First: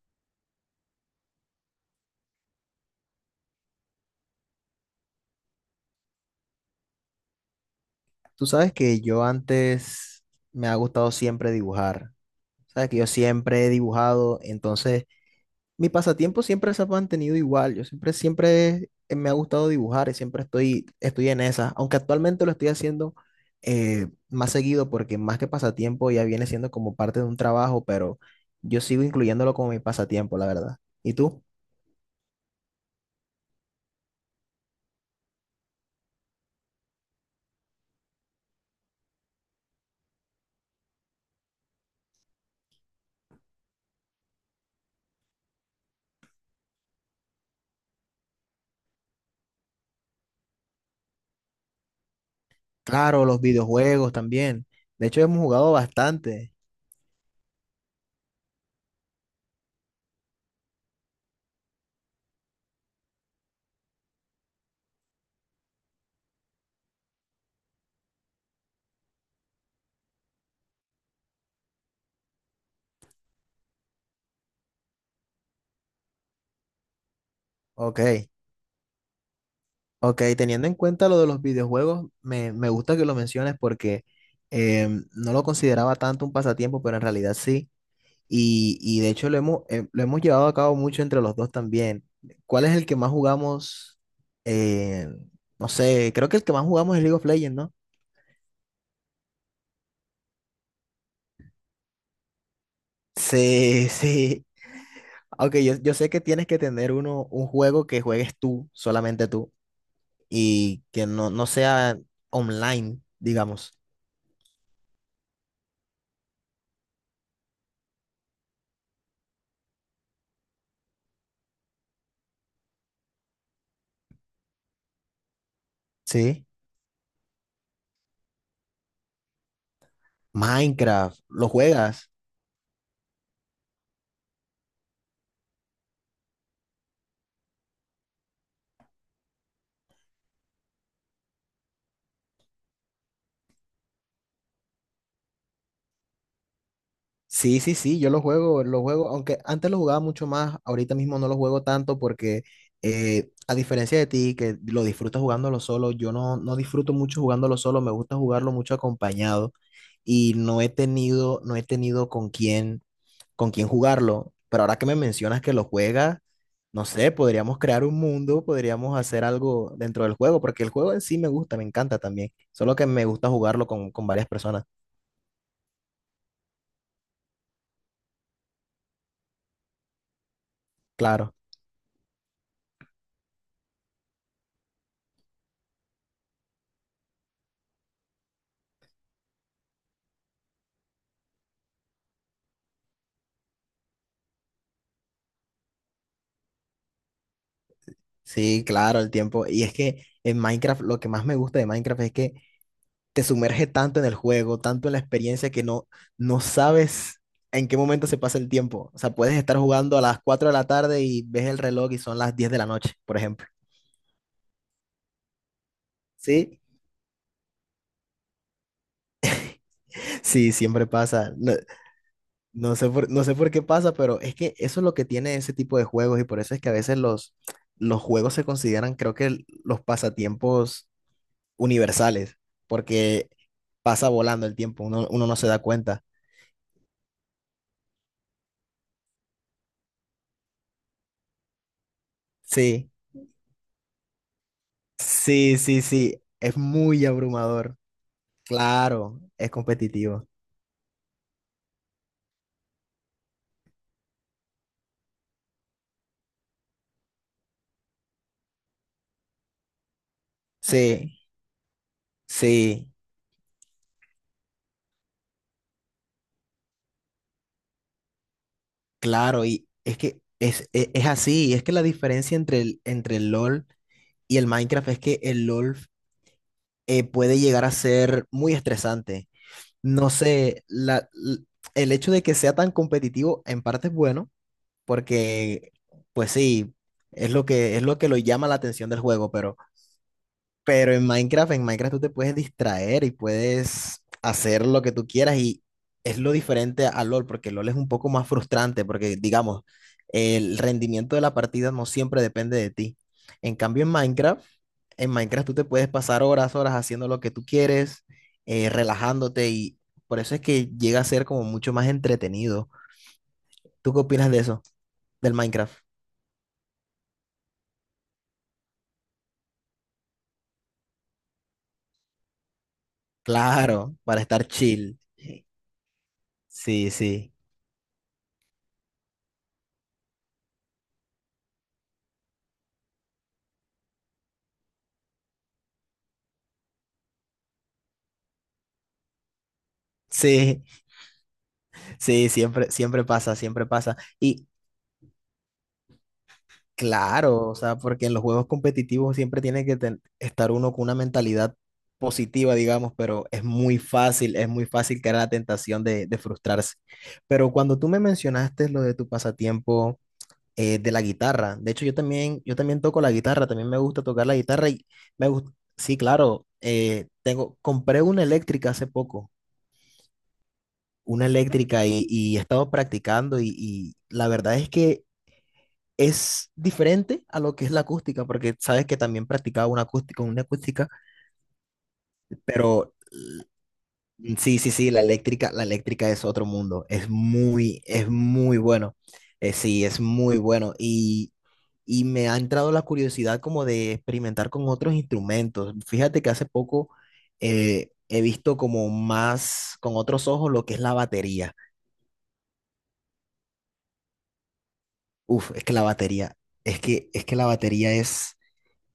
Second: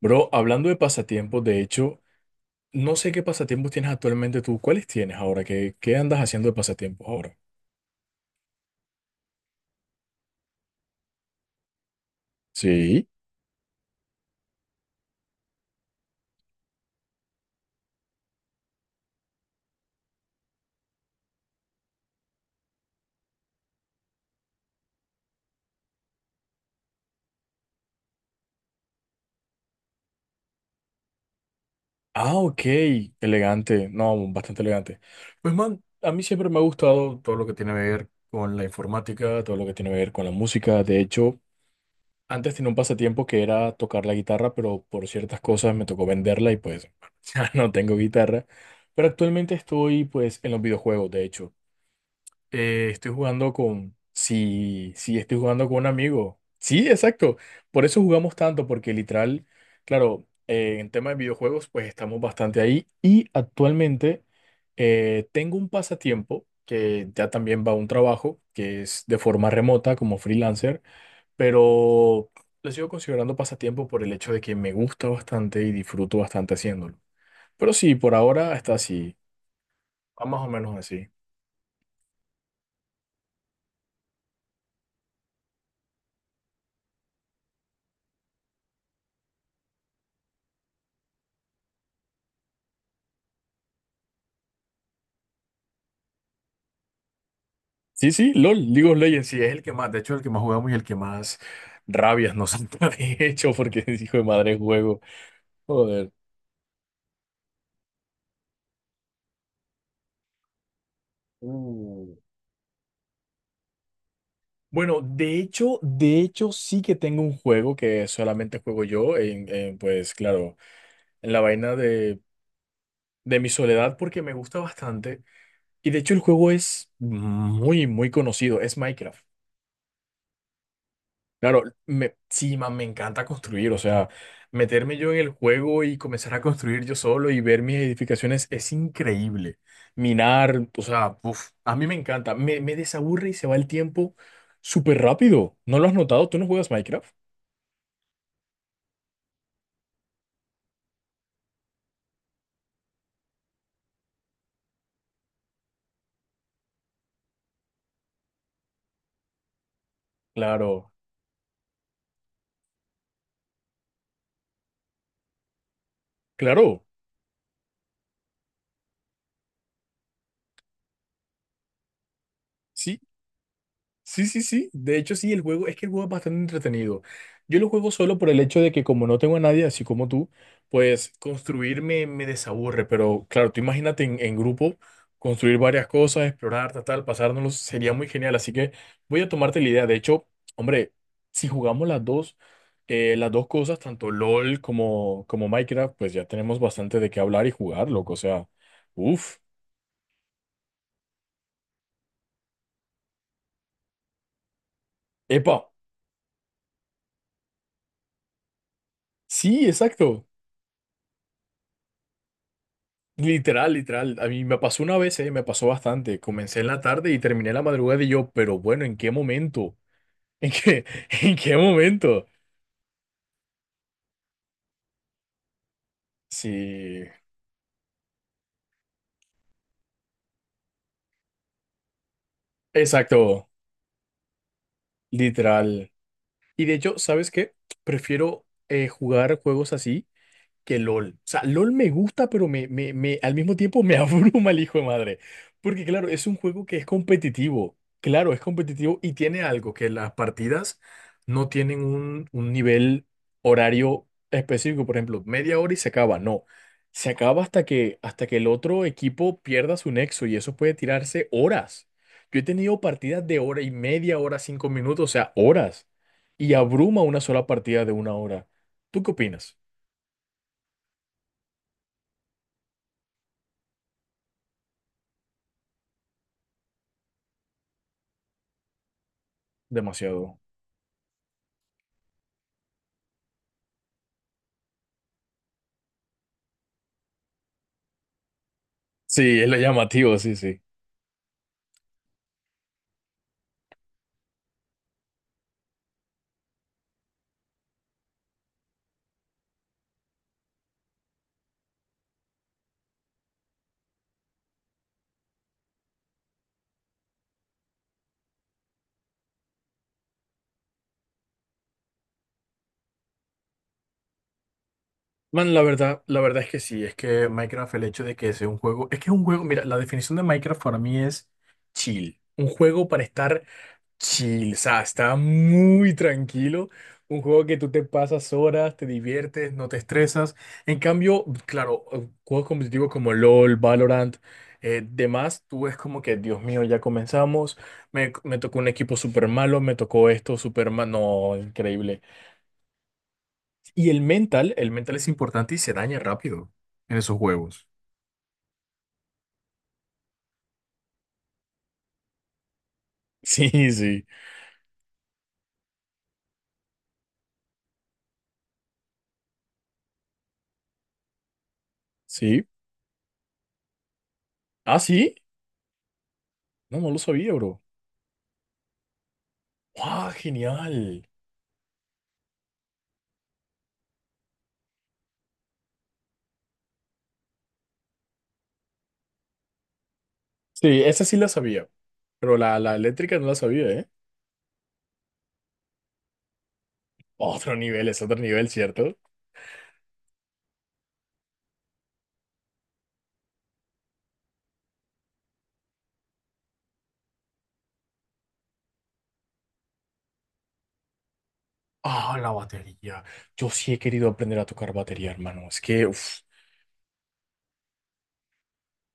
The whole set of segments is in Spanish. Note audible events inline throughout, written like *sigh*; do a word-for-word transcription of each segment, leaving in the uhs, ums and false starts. Bro, hablando de pasatiempos, de hecho, no sé qué pasatiempos tienes actualmente tú. ¿Cuáles tienes ahora? ¿Qué, qué andas haciendo de pasatiempos ahora? Tú sabes que yo antes me ha gustado siempre dibujar. Sabes que yo Sí. siempre he dibujado, entonces mi pasatiempo siempre se ha mantenido igual. Yo siempre, siempre eh, me ha gustado dibujar y siempre estoy, estoy en esa. Aunque actualmente lo estoy haciendo eh, más seguido porque más que pasatiempo ya viene siendo como parte de un trabajo, pero yo sigo incluyéndolo como mi pasatiempo, la verdad. ¿Y tú? Ah, ok, elegante, no, bastante elegante. Pues man, a mí siempre me ha gustado todo lo que tiene que ver con la informática, todo lo que tiene que ver con la música. De hecho, antes tenía un pasatiempo que era tocar la guitarra, pero por ciertas cosas me tocó venderla y pues *laughs* ya no tengo guitarra. Pero actualmente estoy pues en los videojuegos, de hecho. Eh, estoy Claro, los jugando con... videojuegos también. Sí, De sí, hecho, estoy hemos jugando jugado con un amigo. bastante. Sí, exacto. Por eso jugamos tanto, porque literal, claro, eh, en tema de videojuegos, pues estamos bastante ahí. Y actualmente eh, tengo un pasatiempo que ya también va a un trabajo, que es de forma remota como freelancer, pero lo sigo considerando pasatiempo por el hecho de que me gusta bastante y disfruto bastante haciéndolo. Pero sí, por Ok. ahora está así, Ok, va más o teniendo en menos cuenta así. lo de los videojuegos, me, me gusta que lo menciones porque em, no lo consideraba tanto un pasatiempo, pero en realidad sí. Y, y de hecho lo hemos, eh, lo hemos llevado a cabo mucho entre los dos también. ¿Cuál es el que más jugamos? Eh, no sé, creo que el que más jugamos es League of Legends, ¿no? Sí, sí, LOL, League of Legends, sí, es el que más, de hecho, el que más jugamos y el que más rabias nos han *laughs* de hecho, porque Sí, *laughs* es hijo de sí. madre juego. Aunque yo, yo Joder. sé que tienes que tener uno, un juego que juegues tú, solamente tú, y que no, no sea Uh. online, digamos. Bueno, de hecho, de hecho, sí que tengo un juego que solamente juego yo, en, en, pues claro, en la vaina de, de mi soledad, porque me gusta bastante. Y de hecho, el Sí. juego es muy, muy conocido, es Minecraft. Minecraft, ¿lo Claro, juegas? me, sí, man, me encanta construir, o sea, meterme yo en el juego y comenzar a construir yo solo y ver mis edificaciones es increíble. Minar, o sea, uf, a mí me encanta, me, me desaburre y se va el tiempo súper rápido. ¿No lo has notado? ¿Tú no juegas Minecraft? Sí, sí, sí, yo lo juego, lo juego, aunque antes lo jugaba mucho más, ahorita mismo no lo juego tanto porque eh, a diferencia de ti, que lo disfrutas jugándolo solo, yo no, no disfruto mucho jugándolo solo, me gusta jugarlo mucho acompañado y no he Claro, tenido, no he tenido con quién, con quién jugarlo, pero ahora que me mencionas que lo juegas, claro, no sé, podríamos crear un mundo, podríamos hacer algo dentro del juego, porque el juego en sí me gusta, me encanta también, solo que sí. me gusta jugarlo con, con Sí, varias sí, personas, sí. De hecho, sí, el juego, es que el juego es bastante entretenido. Yo lo juego solo por el hecho de que como no tengo a nadie, así como tú, pues claro. construir me, me desaburre. Pero claro, tú imagínate en, en grupo, construir varias cosas, explorar, tal, tal, pasárnoslos, sería muy genial. Así que voy a tomarte la idea. De hecho, hombre, si jugamos las dos, eh, las dos cosas, tanto LOL como, como Minecraft, pues ya tenemos bastante de qué hablar y jugar, loco. O sea, Sí, claro, el uff. tiempo. Y es que en Minecraft lo que más me gusta de Minecraft es que te sumerge tanto en el juego, tanto en la experiencia Epa, que no, no sabes en qué momento se pasa el tiempo. O sea, puedes estar sí, jugando a las exacto. cuatro de la tarde y ves el reloj y son las diez de la noche, por ejemplo. Literal, literal. A mí me pasó una vez, eh, me pasó bastante. Sí, Comencé en la tarde y terminé en la madrugada y yo, pero bueno, ¿en qué momento? ¿En sí, qué, siempre *laughs* pasa. en No, qué momento? no sé por, no sé por qué pasa, pero es que eso es lo que tiene ese tipo de juegos y por eso es que a veces Sí, los, los juegos se consideran, creo que los pasatiempos universales, porque exacto, pasa volando el tiempo, uno, uno no se da literal. cuenta. Y de hecho, ¿sabes qué? Prefiero eh, jugar juegos así que LOL. O sea, LOL me gusta, pero me, Sí, me, me- al mismo tiempo me *laughs* abruma el hijo de madre. sí, sí, Porque claro, sí, es un es juego que es muy competitivo. abrumador, Claro, es competitivo y claro, tiene es algo, que las competitivo. partidas no tienen un, un nivel horario específico. Por ejemplo, media hora y se acaba. No. Se acaba hasta que, hasta que el otro equipo pierda su nexo y eso puede Sí, tirarse horas. Yo he tenido sí, partidas de hora y media, hora, cinco minutos, o sea, horas. Y abruma una sola partida de una hora. ¿Tú qué claro, opinas? y es que es, es, es así, y es que la diferencia entre el, entre el LOL y el Minecraft es que el LOL eh, puede llegar a ser muy estresante. No Demasiado. sé, la, l- el hecho de que sea tan competitivo en parte es bueno porque, pues sí, es lo que, es lo que lo llama la atención del juego, Sí, es lo pero, llamativo, sí, sí. pero en Minecraft, en Minecraft tú te puedes distraer y puedes hacer lo que tú quieras y es lo diferente a LOL, porque LOL es un poco más frustrante, porque digamos, el rendimiento de la partida no siempre depende de ti. En cambio, en Minecraft, en Minecraft tú te puedes pasar horas, horas haciendo lo que tú quieres, eh, relajándote y por eso es que llega a ser como mucho más entretenido. ¿Tú qué opinas de eso, del Man, la Minecraft? verdad, la verdad es que sí, es que Minecraft, el hecho de que sea un juego, es que es un juego, mira, la definición de Minecraft para mí es chill, un juego para estar Claro, para estar chill, o sea, chill. está muy tranquilo, Sí, un sí, juego que tú te pasas horas, te diviertes, no te estresas, en cambio, claro, eh, juegos competitivos como LOL, Valorant, eh, demás, tú es como que, Dios mío, ya comenzamos, me, me tocó un equipo súper malo, me tocó esto sí, súper malo, no, increíble. sí, siempre, siempre pasa, siempre Y pasa. el Y mental, el mental es importante y se daña rápido en esos claro, o juegos. sea, *laughs* porque en los juegos competitivos siempre tiene que ten- estar uno con una mentalidad positiva, digamos, pero es Sí, muy sí, fácil, es muy fácil caer en la tentación de, de frustrarse. Pero cuando tú me mencionaste lo de tu pasatiempo eh, de la guitarra, de hecho yo también, sí. yo también toco la guitarra, también me gusta tocar la guitarra Ah, y sí. me gusta, sí, claro, No, no lo eh, sabía, tengo, bro. compré una eléctrica hace poco. ¡Ah, genial! Una eléctrica y, y he estado practicando y, y la verdad es que es diferente a lo que es la acústica, porque sabes que también practicaba una acústica, una Sí, acústica, esa sí la sabía, pero la, la pero eléctrica no la l- sabía, ¿eh? sí, sí, sí, la eléctrica, la eléctrica es otro mundo, es Otro muy, nivel, es es otro nivel, muy bueno. ¿cierto? Eh, sí, es muy bueno y, y me ha entrado la curiosidad como de experimentar con otros instrumentos. Fíjate que hace poco eh, he visto como más con otros ojos lo que es la batería. Ah, la batería. Yo sí he querido aprender a tocar batería, hermano. Uf, Es es que la que, uf, batería, es que, es que la batería es,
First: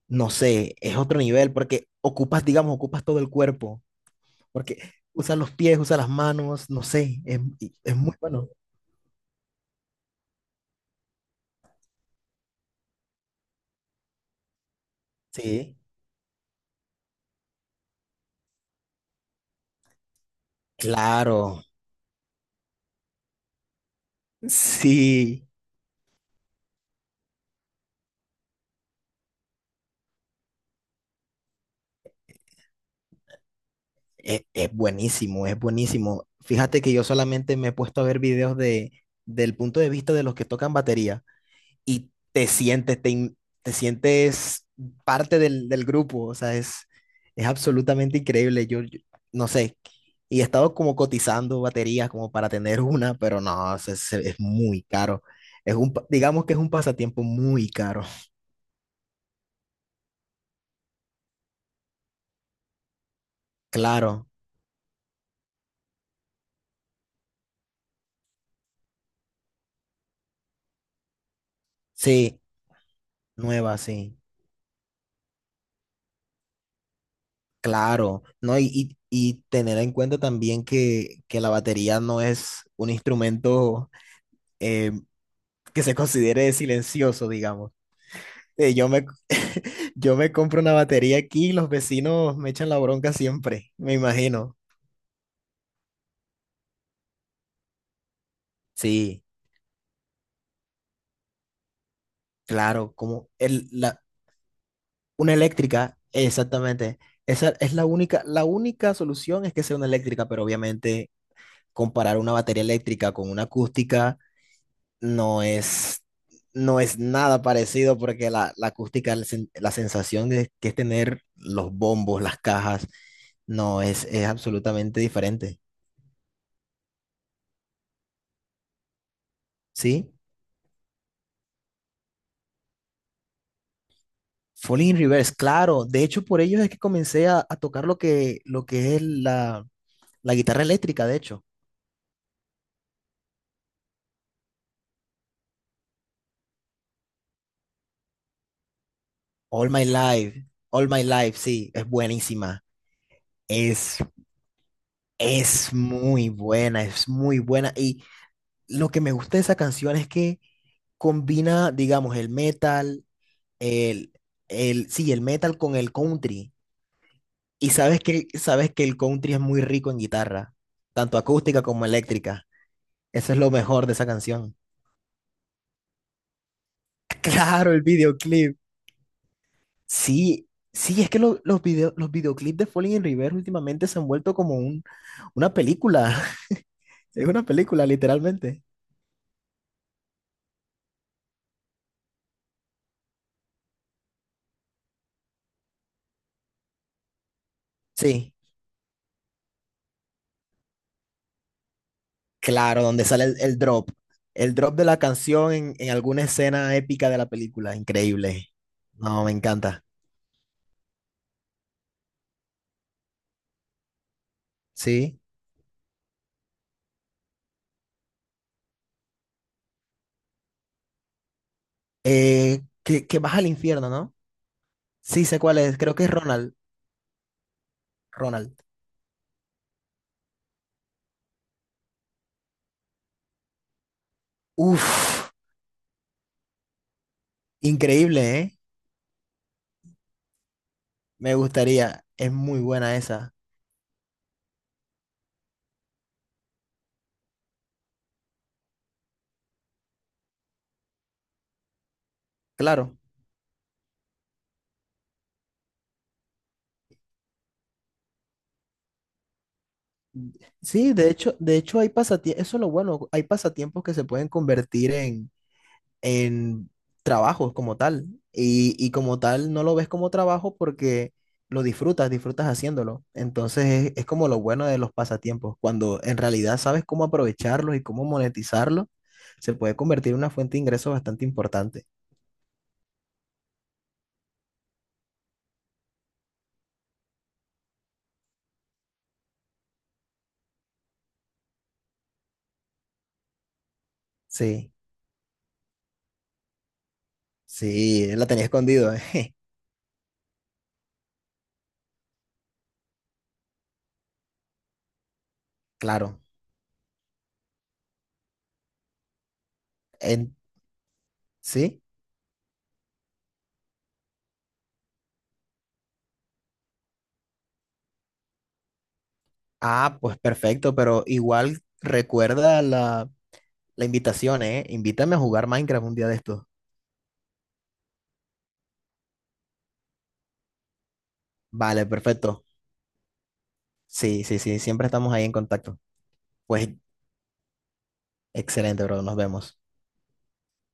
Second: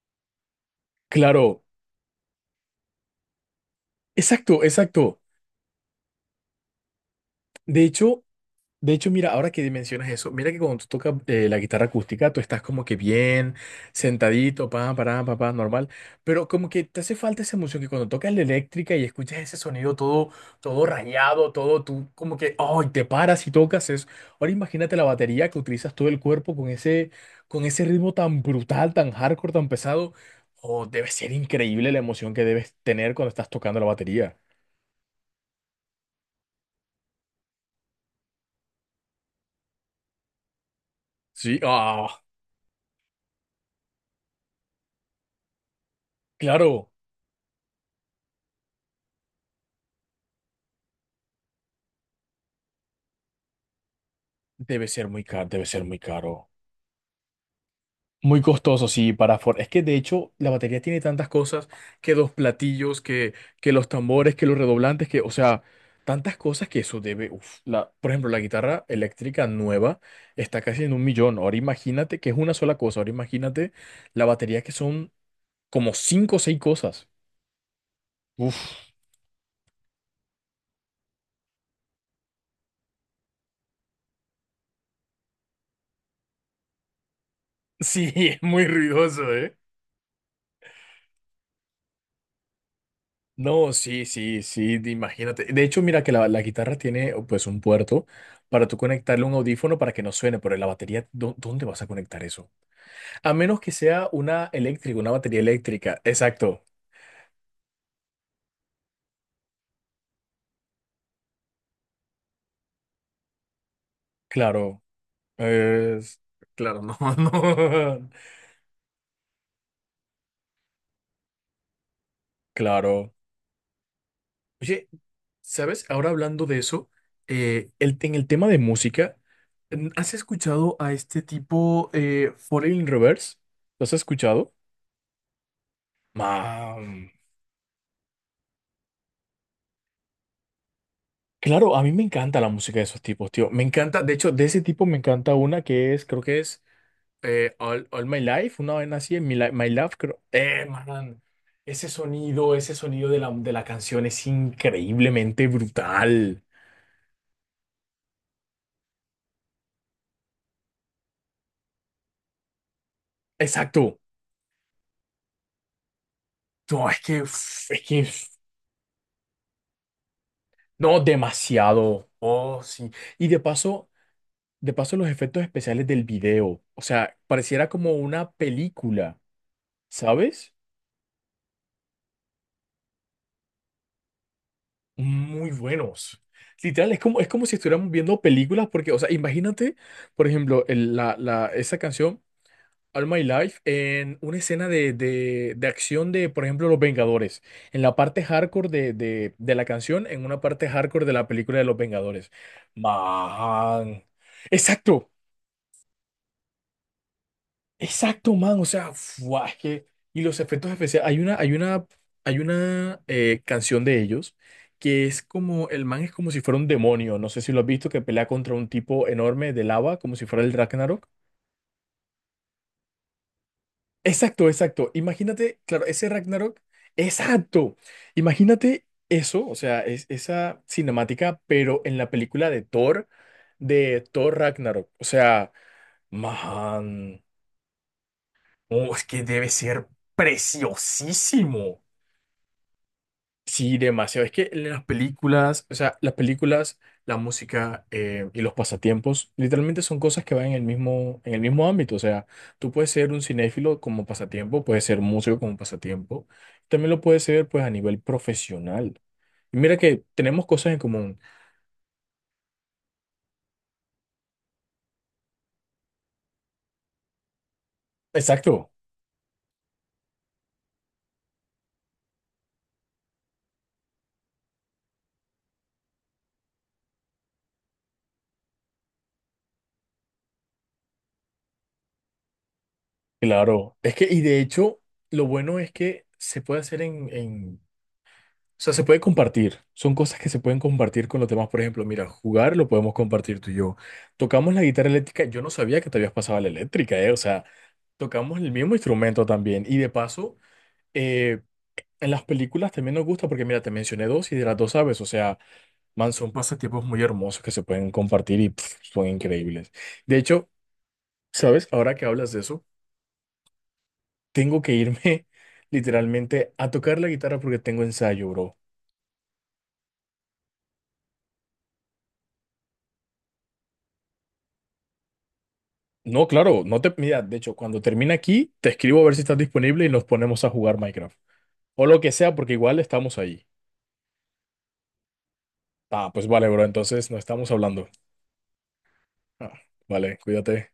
no sé, es otro nivel claro, porque ocupas, digamos, ocupas todo el cuerpo, exacto, porque exacto. usas los pies, usas las manos, no sé, es, y- De es muy hecho, bueno. de hecho, mira, ahora que mencionas eso, mira que cuando tú tocas eh, la guitarra acústica, tú estás como que bien sentadito, pa, para, pa, pa, Sí, normal, pero como que te hace falta esa emoción que cuando tocas la eléctrica y escuchas ese sonido todo, todo rayado, claro, todo, tú como que, oh, y te paras y tocas eso. Ahora imagínate la sí, batería que utilizas todo el cuerpo con ese, con ese ritmo tan brutal, tan hardcore, tan pesado. Oh, debe ser increíble la emoción que debes tener cuando estás tocando la batería. es, es buenísimo, es buenísimo. Fíjate que yo solamente me he puesto a ver videos de, del punto de vista de los que tocan batería. Sí, Y ah, te sientes, te, in- te sientes parte del, del grupo, o sea, es, claro, es absolutamente increíble, yo, yo no sé, y he estado como cotizando baterías como para tener *laughs* una, pero no, se- se- es muy debe ser muy caro, caro, debe es ser un, muy pa- digamos caro. que es un pasatiempo muy caro, Muy costoso, sí, para Ford. Es que de hecho la batería tiene tantas cosas que dos platillos, que, que los claro, tambores, que los redoblantes, que, o sea, tantas cosas que eso debe. Uf, la, por ejemplo, la guitarra eléctrica nueva está casi en un millón. Ahora imagínate que es sí, una sola cosa. Ahora imagínate nueva, sí, la batería que son como cinco o seis cosas. claro, Uf, ¿no? Y, y, y tener en cuenta también que, que la batería no es un instrumento eh, que se considere silencioso, digamos. sí, *laughs* es muy Eh, yo me, ruidoso, ¿eh? *laughs* yo me compro una batería aquí y los vecinos me echan la bronca No, siempre, me sí, sí, imagino. sí, de- imagínate. De hecho, mira que la, la guitarra tiene oh, pues un puerto para tú Sí, conectarle un audífono para que no suene, pero en la batería, ¿dó- ¿dónde vas a conectar eso? claro, como A menos el, que la, sea una eléctrica, una una batería eléctrica, eléctrica. Exacto, exactamente. Esa es la única, la única solución es que sea una eléctrica, pero obviamente comparar una batería eléctrica con una acústica claro. no es, Es- no claro, no, es *laughs* nada parecido no. porque la, la acústica, la, sen- la sensación de, que es tener los bombos, las cajas, Claro. no es, es Oye, absolutamente diferente. ¿sabes? Ahora hablando de eso, eh, el, en el tema de música, mm, ¿Sí? ¿has escuchado a este tipo eh, Foreign Reverse? ¿Lo has escuchado? Falling in Reverse, claro. De hecho, por ellos es que Mam. comencé a, a tocar lo que, lo que es la, la guitarra eléctrica, de hecho. Claro, a mí me encanta la música de esos tipos, tío. Me encanta, de hecho, de ese tipo me encanta una que es, creo que es eh, All, All My Life, una vez así, en Mi Li- All My My Love, creo. Life, Eh, All My Man, Life, sí, es ese sonido, buenísima. ese sonido de la, de la Es, canción es increíblemente es muy brutal. buena, es muy buena. Y lo que me gusta de esa canción es que combina, digamos, el metal, Exacto. el, el, sí, el metal con el country. No, es que, uf, Y es sabes que, uf, que, sabes que el country es muy rico en guitarra, no, tanto acústica como demasiado. eléctrica. Oh, sí. Y Eso de es lo mejor paso, de esa canción. de paso, los efectos especiales del video. O sea, *laughs* pareciera Claro, el como una videoclip. película, Sí, ¿sabes? sí, es que lo- los video- los videoclips de Falling in Reverse últimamente se han vuelto como un, Muy una película. buenos. Literal, *laughs* es como, Es es una como si película, estuviéramos viendo literalmente. películas, porque, o sea, imagínate, por ejemplo, el- la, la, esa canción, All My Life, en una escena de, de, de acción de, por ejemplo, Los Vengadores, en la parte Sí, hardcore de, de, de la canción, en una parte hardcore de la película de Los Vengadores. claro, donde sale el, el drop. Man. El drop de la Exacto, canción en, en alguna escena épica de la película. exacto, Increíble. man, o sea, No, me fuá, es encanta. que y los efectos especiales, hay una, hay una, hay una eh, canción de ellos que Sí. es como, el man es como si fuera un demonio, no sé si lo has visto, que pelea contra un tipo enorme de lava, como si fuera el Ragnarok. Eh, que, que baja al infierno, ¿no? Exacto, exacto, Sí, sé cuál imagínate, es. claro, Creo que ese es Ronald. Ragnarok, exacto, Ronald. imagínate eso, o sea, es, esa cinemática, pero en la película de Thor, de Thor Ragnarok, o Uf, sea, man, increíble, ¿eh? oh, es que debe ser Me preciosísimo. gustaría. Es muy buena esa. Sí, demasiado. Es que las películas, o sea, las películas, la música eh, y los pasatiempos, literalmente son cosas que van en el mismo, en el mismo ámbito. O sea, tú puedes Claro. ser un cinéfilo como pasatiempo, puedes ser músico como pasatiempo, también lo puedes ser pues a nivel profesional. Y mira que tenemos cosas en Sí, de común. hecho, de hecho hay pasatiempos, eso es lo bueno, hay pasatiempos que se pueden convertir en, en trabajos como tal. Exacto, Y, y como tal no lo ves como trabajo porque lo disfrutas, disfrutas haciéndolo. Entonces es, es como lo bueno de los pasatiempos. Cuando en realidad sabes cómo aprovecharlos y cómo monetizarlos, se puede convertir en una fuente de ingresos bastante importante. claro. Es que, y de hecho, lo bueno es que se puede hacer en, en o sea, se puede compartir. Son cosas que se pueden compartir con los demás. Por ejemplo, mira, jugar lo podemos compartir tú y yo. Tocamos la Sí, guitarra eléctrica. Yo no sabía que te habías pasado a la eléctrica, ¿eh? O sea, sí, la tocamos tenía el mismo escondido, *laughs* instrumento eh, también. Y de paso, eh, en las películas también nos gusta porque, mira, te mencioné dos y de las dos sabes. O sea, man, claro. son pasatiempos muy hermosos que se pueden compartir y pf, son increíbles. De En, hecho, ¿sabes? sí. Ahora que hablas de eso, tengo que irme *laughs* literalmente a tocar la guitarra porque tengo ensayo, bro. Ah, pues perfecto, pero igual recuerda la la invitación, ¿eh? Invítame a jugar Minecraft un día de No, estos. claro, no te. Mira, de hecho, cuando termine aquí, te escribo a ver si estás disponible y nos ponemos a jugar Minecraft. O Vale, lo que sea, perfecto. porque igual estamos ahí. Sí, sí, sí, siempre estamos ahí en contacto. Ah, pues vale, bro, Pues entonces no estamos hablando. excelente, bro, nos Ah, vemos. vale, cuídate.